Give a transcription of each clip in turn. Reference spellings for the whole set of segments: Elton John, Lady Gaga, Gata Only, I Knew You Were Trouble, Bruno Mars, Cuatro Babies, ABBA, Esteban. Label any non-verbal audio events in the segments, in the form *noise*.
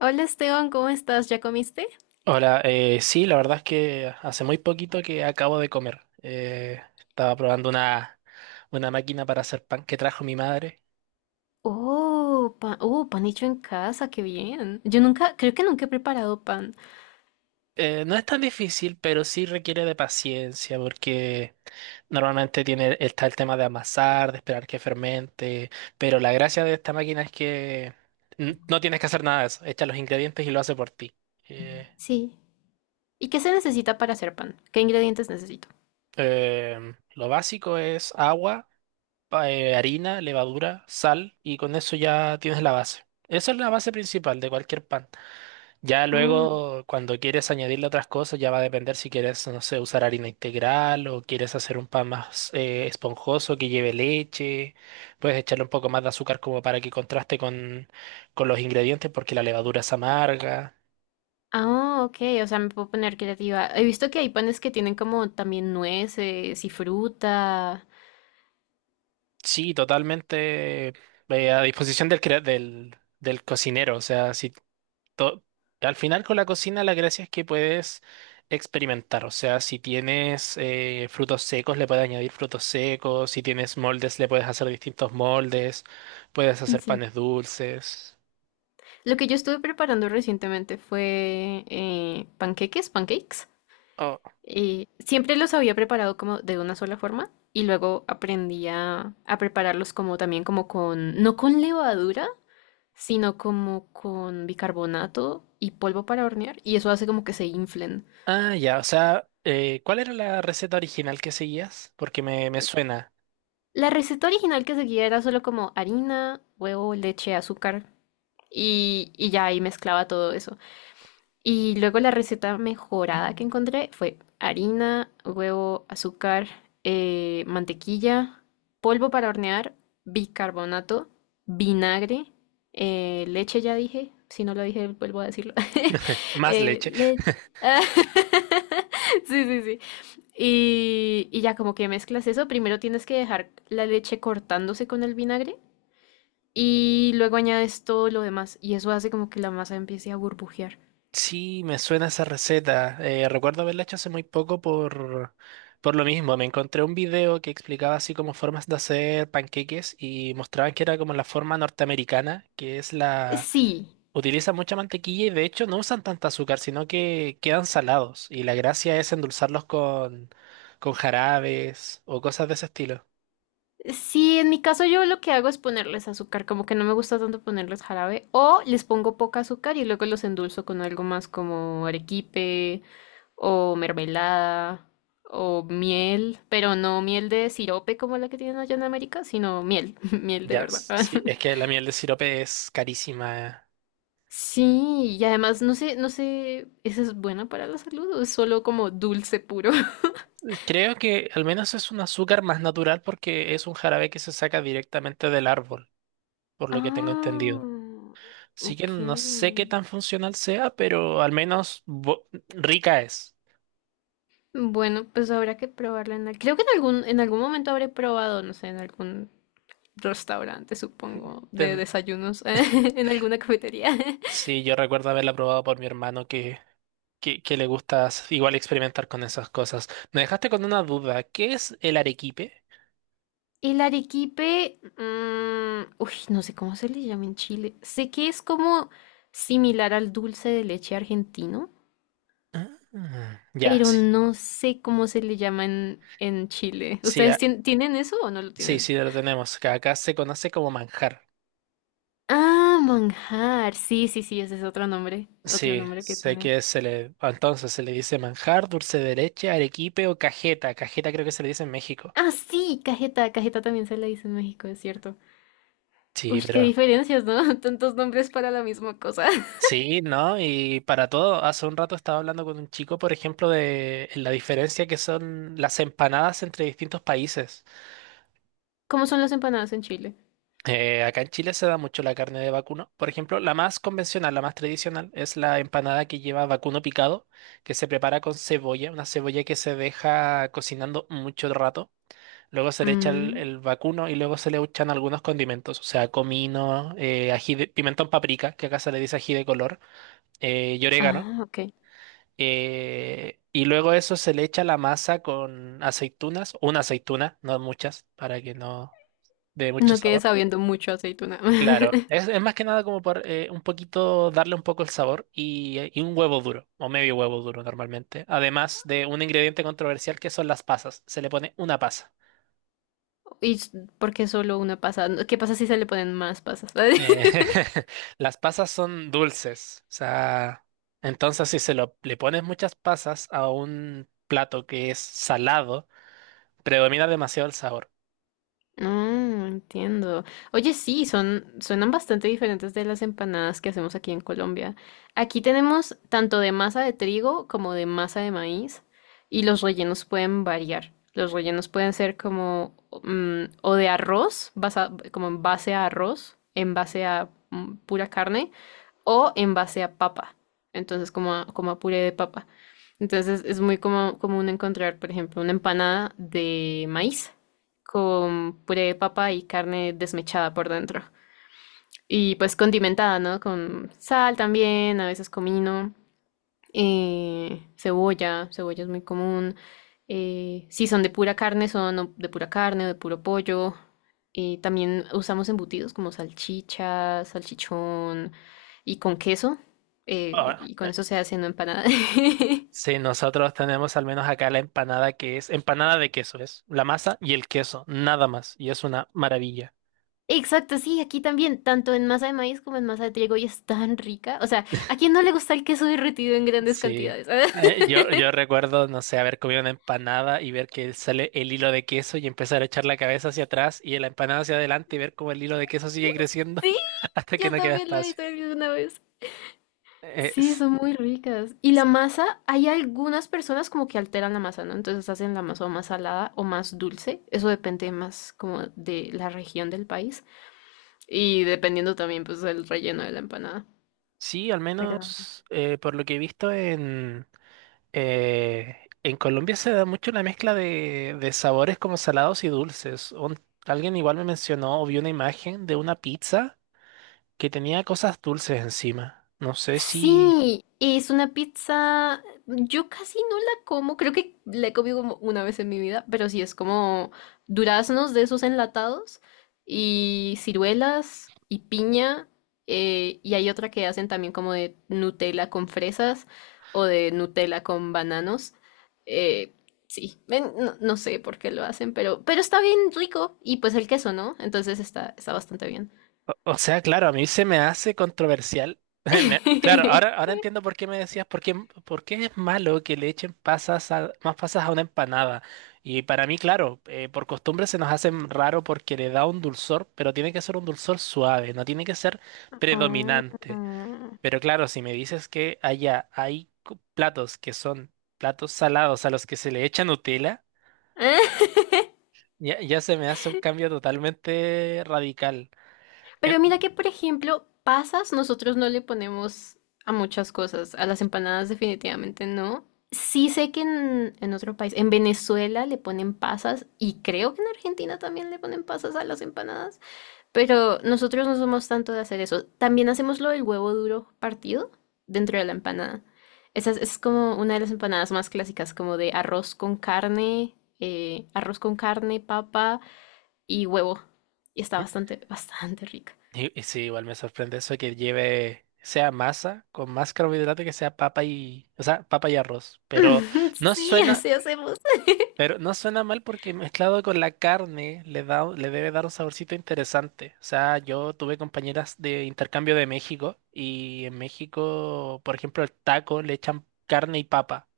Hola Esteban, ¿cómo estás? ¿Ya comiste? Hola, sí, la verdad es que hace muy poquito que acabo de comer. Estaba probando una máquina para hacer pan que trajo mi madre. Oh, pan hecho en casa, qué bien. Yo nunca, creo que nunca he preparado pan. No es tan difícil, pero sí requiere de paciencia porque normalmente está el tema de amasar, de esperar que fermente, pero la gracia de esta máquina es que no tienes que hacer nada de eso. Echa los ingredientes y lo hace por ti. Eh, Sí. ¿Y qué se necesita para hacer pan? ¿Qué ingredientes necesito? Lo básico es agua harina, levadura, sal y con eso ya tienes la base. Esa es la base principal de cualquier pan. Ya Mm. luego, cuando quieres añadirle otras cosas, ya va a depender si quieres, no sé, usar harina integral o quieres hacer un pan más esponjoso que lleve leche. Puedes echarle un poco más de azúcar como para que contraste con los ingredientes porque la levadura es amarga. Ah, ok, o sea, me puedo poner creativa. He visto que hay panes que tienen como también nueces y fruta. Sí, totalmente, a disposición del cocinero. O sea, si to- al final con la cocina la gracia es que puedes experimentar. O sea, si tienes frutos secos le puedes añadir frutos secos, si tienes moldes le puedes hacer distintos moldes, puedes hacer Sí. panes dulces. Lo que yo estuve preparando recientemente fue panqueques, pancakes. Oh. Siempre los había preparado como de una sola forma y luego aprendí a prepararlos como también como con, no con levadura, sino como con bicarbonato y polvo para hornear y eso hace como que se inflen. Ah, ya, o sea, ¿cuál era la receta original que seguías? Porque me suena. La receta original que seguía era solo como harina, huevo, leche, azúcar y ya ahí mezclaba todo eso. Y luego la receta mejorada que encontré fue harina, huevo, azúcar, mantequilla, polvo para hornear, bicarbonato, vinagre, leche ya dije, si no lo dije vuelvo a decirlo. *laughs* Más leche. leche. *laughs* Sí, sí, sí. Y ya como que mezclas eso, primero tienes que dejar la leche cortándose con el vinagre y luego añades todo lo demás y eso hace como que la masa empiece a burbujear. Sí, me suena esa receta. Recuerdo haberla hecho hace muy poco, por lo mismo. Me encontré un video que explicaba así como formas de hacer panqueques y mostraban que era como la forma norteamericana, que es la... Sí. Utilizan mucha mantequilla y de hecho no usan tanta azúcar, sino que quedan salados. Y la gracia es endulzarlos con jarabes o cosas de ese estilo. Sí, en mi caso yo lo que hago es ponerles azúcar, como que no me gusta tanto ponerles jarabe, o les pongo poca azúcar y luego los endulzo con algo más como arequipe o mermelada o miel, pero no miel de sirope como la que tienen allá en América, sino miel, *laughs* miel de Ya, verdad. Sí, *laughs* es que la miel de sirope es carísima. Sí, y además no sé, no sé, ¿eso es bueno para la salud o es solo como dulce puro? *laughs* Creo que al menos es un azúcar más natural porque es un jarabe que se saca directamente del árbol, por lo que tengo Ah, entendido. Así que ok. no sé qué tan funcional sea, pero al menos rica es. Bueno, pues habrá que probarla en al- Creo que en algún momento habré probado, no sé, en algún restaurante, supongo, de Ten- desayunos, *laughs* en alguna cafetería. *laughs* sí, yo recuerdo haberla probado por mi hermano que le gusta igual experimentar con esas cosas. Me dejaste con una duda. ¿Qué es el arequipe? El arequipe, mm, uy, no sé cómo se le llama en Chile. Sé que es como similar al dulce de leche argentino, Ah, ya, pero sí. no sé cómo se le llama en Chile. Sí, ¿Ustedes tien- tienen eso o no lo sí, tienen? sí, lo tenemos. Que Acá se conoce como manjar. Ah, manjar. Sí, sí, sí, ese es otro Sí, nombre que sé tiene. que se le, entonces se le dice manjar, dulce de leche, arequipe o cajeta. Cajeta creo que se le dice en México. Ah, sí, cajeta, cajeta también se le dice en México, es cierto. Sí, Uy, qué pero diferencias, ¿no? *laughs* Tantos nombres para la misma cosa. *laughs* sí, ¿no? Y para todo, hace un rato estaba hablando con un chico, por ejemplo, de la diferencia que son las empanadas entre distintos países. ¿Cómo son las empanadas en Chile? Acá en Chile se da mucho la carne de vacuno. Por ejemplo, la más convencional, la más tradicional, es la empanada que lleva vacuno picado, que se prepara con cebolla, una cebolla que se deja cocinando mucho rato. Luego se le echa Mm, el vacuno y luego se le echan algunos condimentos, o sea, comino, pimentón paprika, que acá se le dice ají de color, y orégano. ah, ok. Y luego eso se le echa la masa con aceitunas, una aceituna, no muchas, para que no dé mucho No quedé sabor. sabiendo mucho aceituna. Claro, *laughs* es más que nada como por un poquito, darle un poco el sabor y un huevo duro, o medio huevo duro normalmente. Además de un ingrediente controversial que son las pasas, se le pone una pasa. ¿Y s- por qué solo una pasa? No, ¿qué pasa si se le ponen más pasas? Eh, *laughs* *laughs* las pasas son dulces, o sea, entonces si le pones muchas pasas a un plato que es salado, predomina demasiado el sabor. No, entiendo. Oye, sí, son, suenan bastante diferentes de las empanadas que hacemos aquí en Colombia. Aquí tenemos tanto de masa de trigo como de masa de maíz y los rellenos pueden variar. Los rellenos pueden ser como mm, o de arroz, basa- como en base a arroz, en base a mm, pura carne, o en base a papa, entonces como a, como a puré de papa. Entonces es muy como- común encontrar, por ejemplo, una empanada de maíz con puré de papa y carne desmechada por dentro. Y pues condimentada, ¿no? Con sal también, a veces comino, cebolla, cebolla es muy común. Si son de pura carne, son o de pura carne o de puro pollo. También usamos embutidos como salchicha, salchichón y con queso. Ahora, Y con eso se hace una empanada. *laughs* sí, nosotros tenemos al menos acá la empanada que es empanada de queso, es la masa y el queso, nada más, y es una maravilla. Exacto, sí, aquí también, tanto en masa de maíz como en masa de trigo, y es tan rica. O sea, ¿a quién no le gusta el queso derretido en grandes Sí. cantidades? *laughs* Yo recuerdo, no sé, haber comido una empanada y ver que sale el hilo de queso y empezar a echar la cabeza hacia atrás y la empanada hacia adelante y ver cómo el hilo de queso sigue creciendo Sí, *laughs* hasta que yo no queda también lo espacio. hice alguna vez. Eh, Sí, s- son muy ricas. Y la masa, hay algunas personas como que alteran la masa, ¿no? Entonces hacen la masa o más salada o más dulce. Eso depende más como de la región del país y dependiendo también pues del relleno de la empanada. sí, al menos por lo que he visto en Colombia se da mucho la mezcla de sabores como salados y dulces. Alguien igual me mencionó o vi una imagen de una pizza que tenía cosas dulces encima. No sé si... Sí, es una pizza. Yo casi no la como, creo que la he comido como una vez en mi vida, pero sí es como duraznos de esos enlatados y ciruelas y piña. Y hay otra que hacen también como de Nutella con fresas o de Nutella con bananos. Eh, sí, ven, no, no sé por qué lo hacen, pero está bien rico. Y pues el queso, ¿no? Entonces está, está bastante bien. O, o sea, claro, a mí se me hace controversial. *laughs* Claro, *laughs* ahora entiendo por qué me decías, por qué es malo que le echen más pasas a una empanada. Y para mí, claro, por costumbre se nos hace raro porque le da un dulzor, pero tiene que ser un dulzor suave, no tiene que ser predominante. Mm. Pero claro, si me dices que allá hay platos que son platos salados a los que se le echa Nutella, *laughs* ya, ya se me hace un cambio totalmente radical. Pero En- mira que, por ejemplo, pasas, nosotros no le ponemos a muchas cosas, a las empanadas definitivamente no. Sí sé que en otro país, en Venezuela le ponen pasas y creo que en Argentina también le ponen pasas a las empanadas, pero nosotros no somos tanto de hacer eso. También hacemos lo del huevo duro partido dentro de la empanada. Esa es como una de las empanadas más clásicas, como de arroz con carne, papa y huevo. Y está bastante, bastante rica. Y sí, igual me sorprende eso que lleve, sea masa con más carbohidrato que sea papa y, o sea, papa y arroz. *laughs* No Sí, suena, así hacemos. *laughs* pero no suena mal porque mezclado con la carne le debe dar un saborcito interesante. O sea, yo tuve compañeras de intercambio de México y en México, por ejemplo, el taco le echan carne y papa.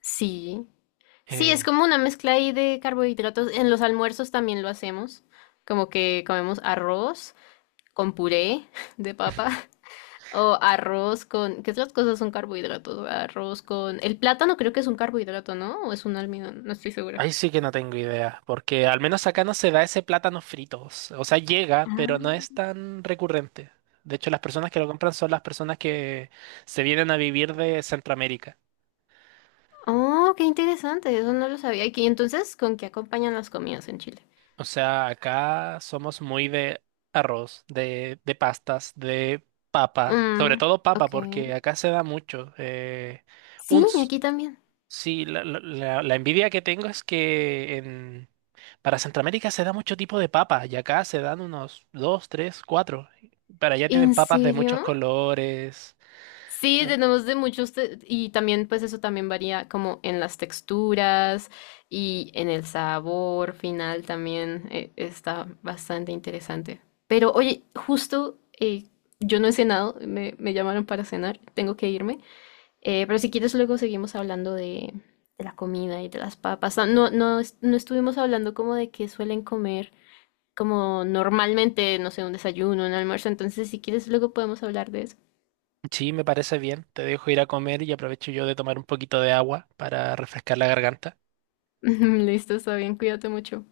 Sí. Sí, es Eh, como una mezcla ahí de carbohidratos. En los almuerzos también lo hacemos. Como que comemos arroz con puré *laughs* de papa o arroz con... ¿Qué otras cosas son carbohidratos? Arroz con... El plátano creo que es un carbohidrato, ¿no? ¿O es un almidón? No estoy segura. Ahí sí que no tengo idea, porque al menos acá no se da ese plátano frito. O sea, llega, pero no es tan recurrente. De hecho, las personas que lo compran son las personas que se vienen a vivir de Centroamérica. Oh, qué interesante. Eso no lo sabía. ¿Y qué- entonces con qué acompañan las comidas en Chile? O sea, acá somos muy de arroz, de pastas, de papa, sobre Mm, todo papa, ok. porque acá se da mucho. Sí, aquí también. Sí, la envidia que tengo es que para Centroamérica se da mucho tipo de papas y acá se dan unos dos, tres, cuatro. Para allá tienen ¿En papas de serio? muchos colores. Sí, Eh, tenemos de muchos te- y también pues eso también varía como en las texturas y en el sabor final también está bastante interesante. Pero oye, justo yo no he cenado, me llamaron para cenar, tengo que irme. Pero si quieres luego seguimos hablando de la comida y de las papas. No, no, no es- no estuvimos hablando como de que suelen comer como normalmente, no sé, un desayuno, un almuerzo. Entonces si quieres luego podemos hablar de eso. Sí, me parece bien. Te dejo ir a comer y aprovecho yo de tomar un poquito de agua para refrescar la garganta. *laughs* Listo, está bien, cuídate mucho.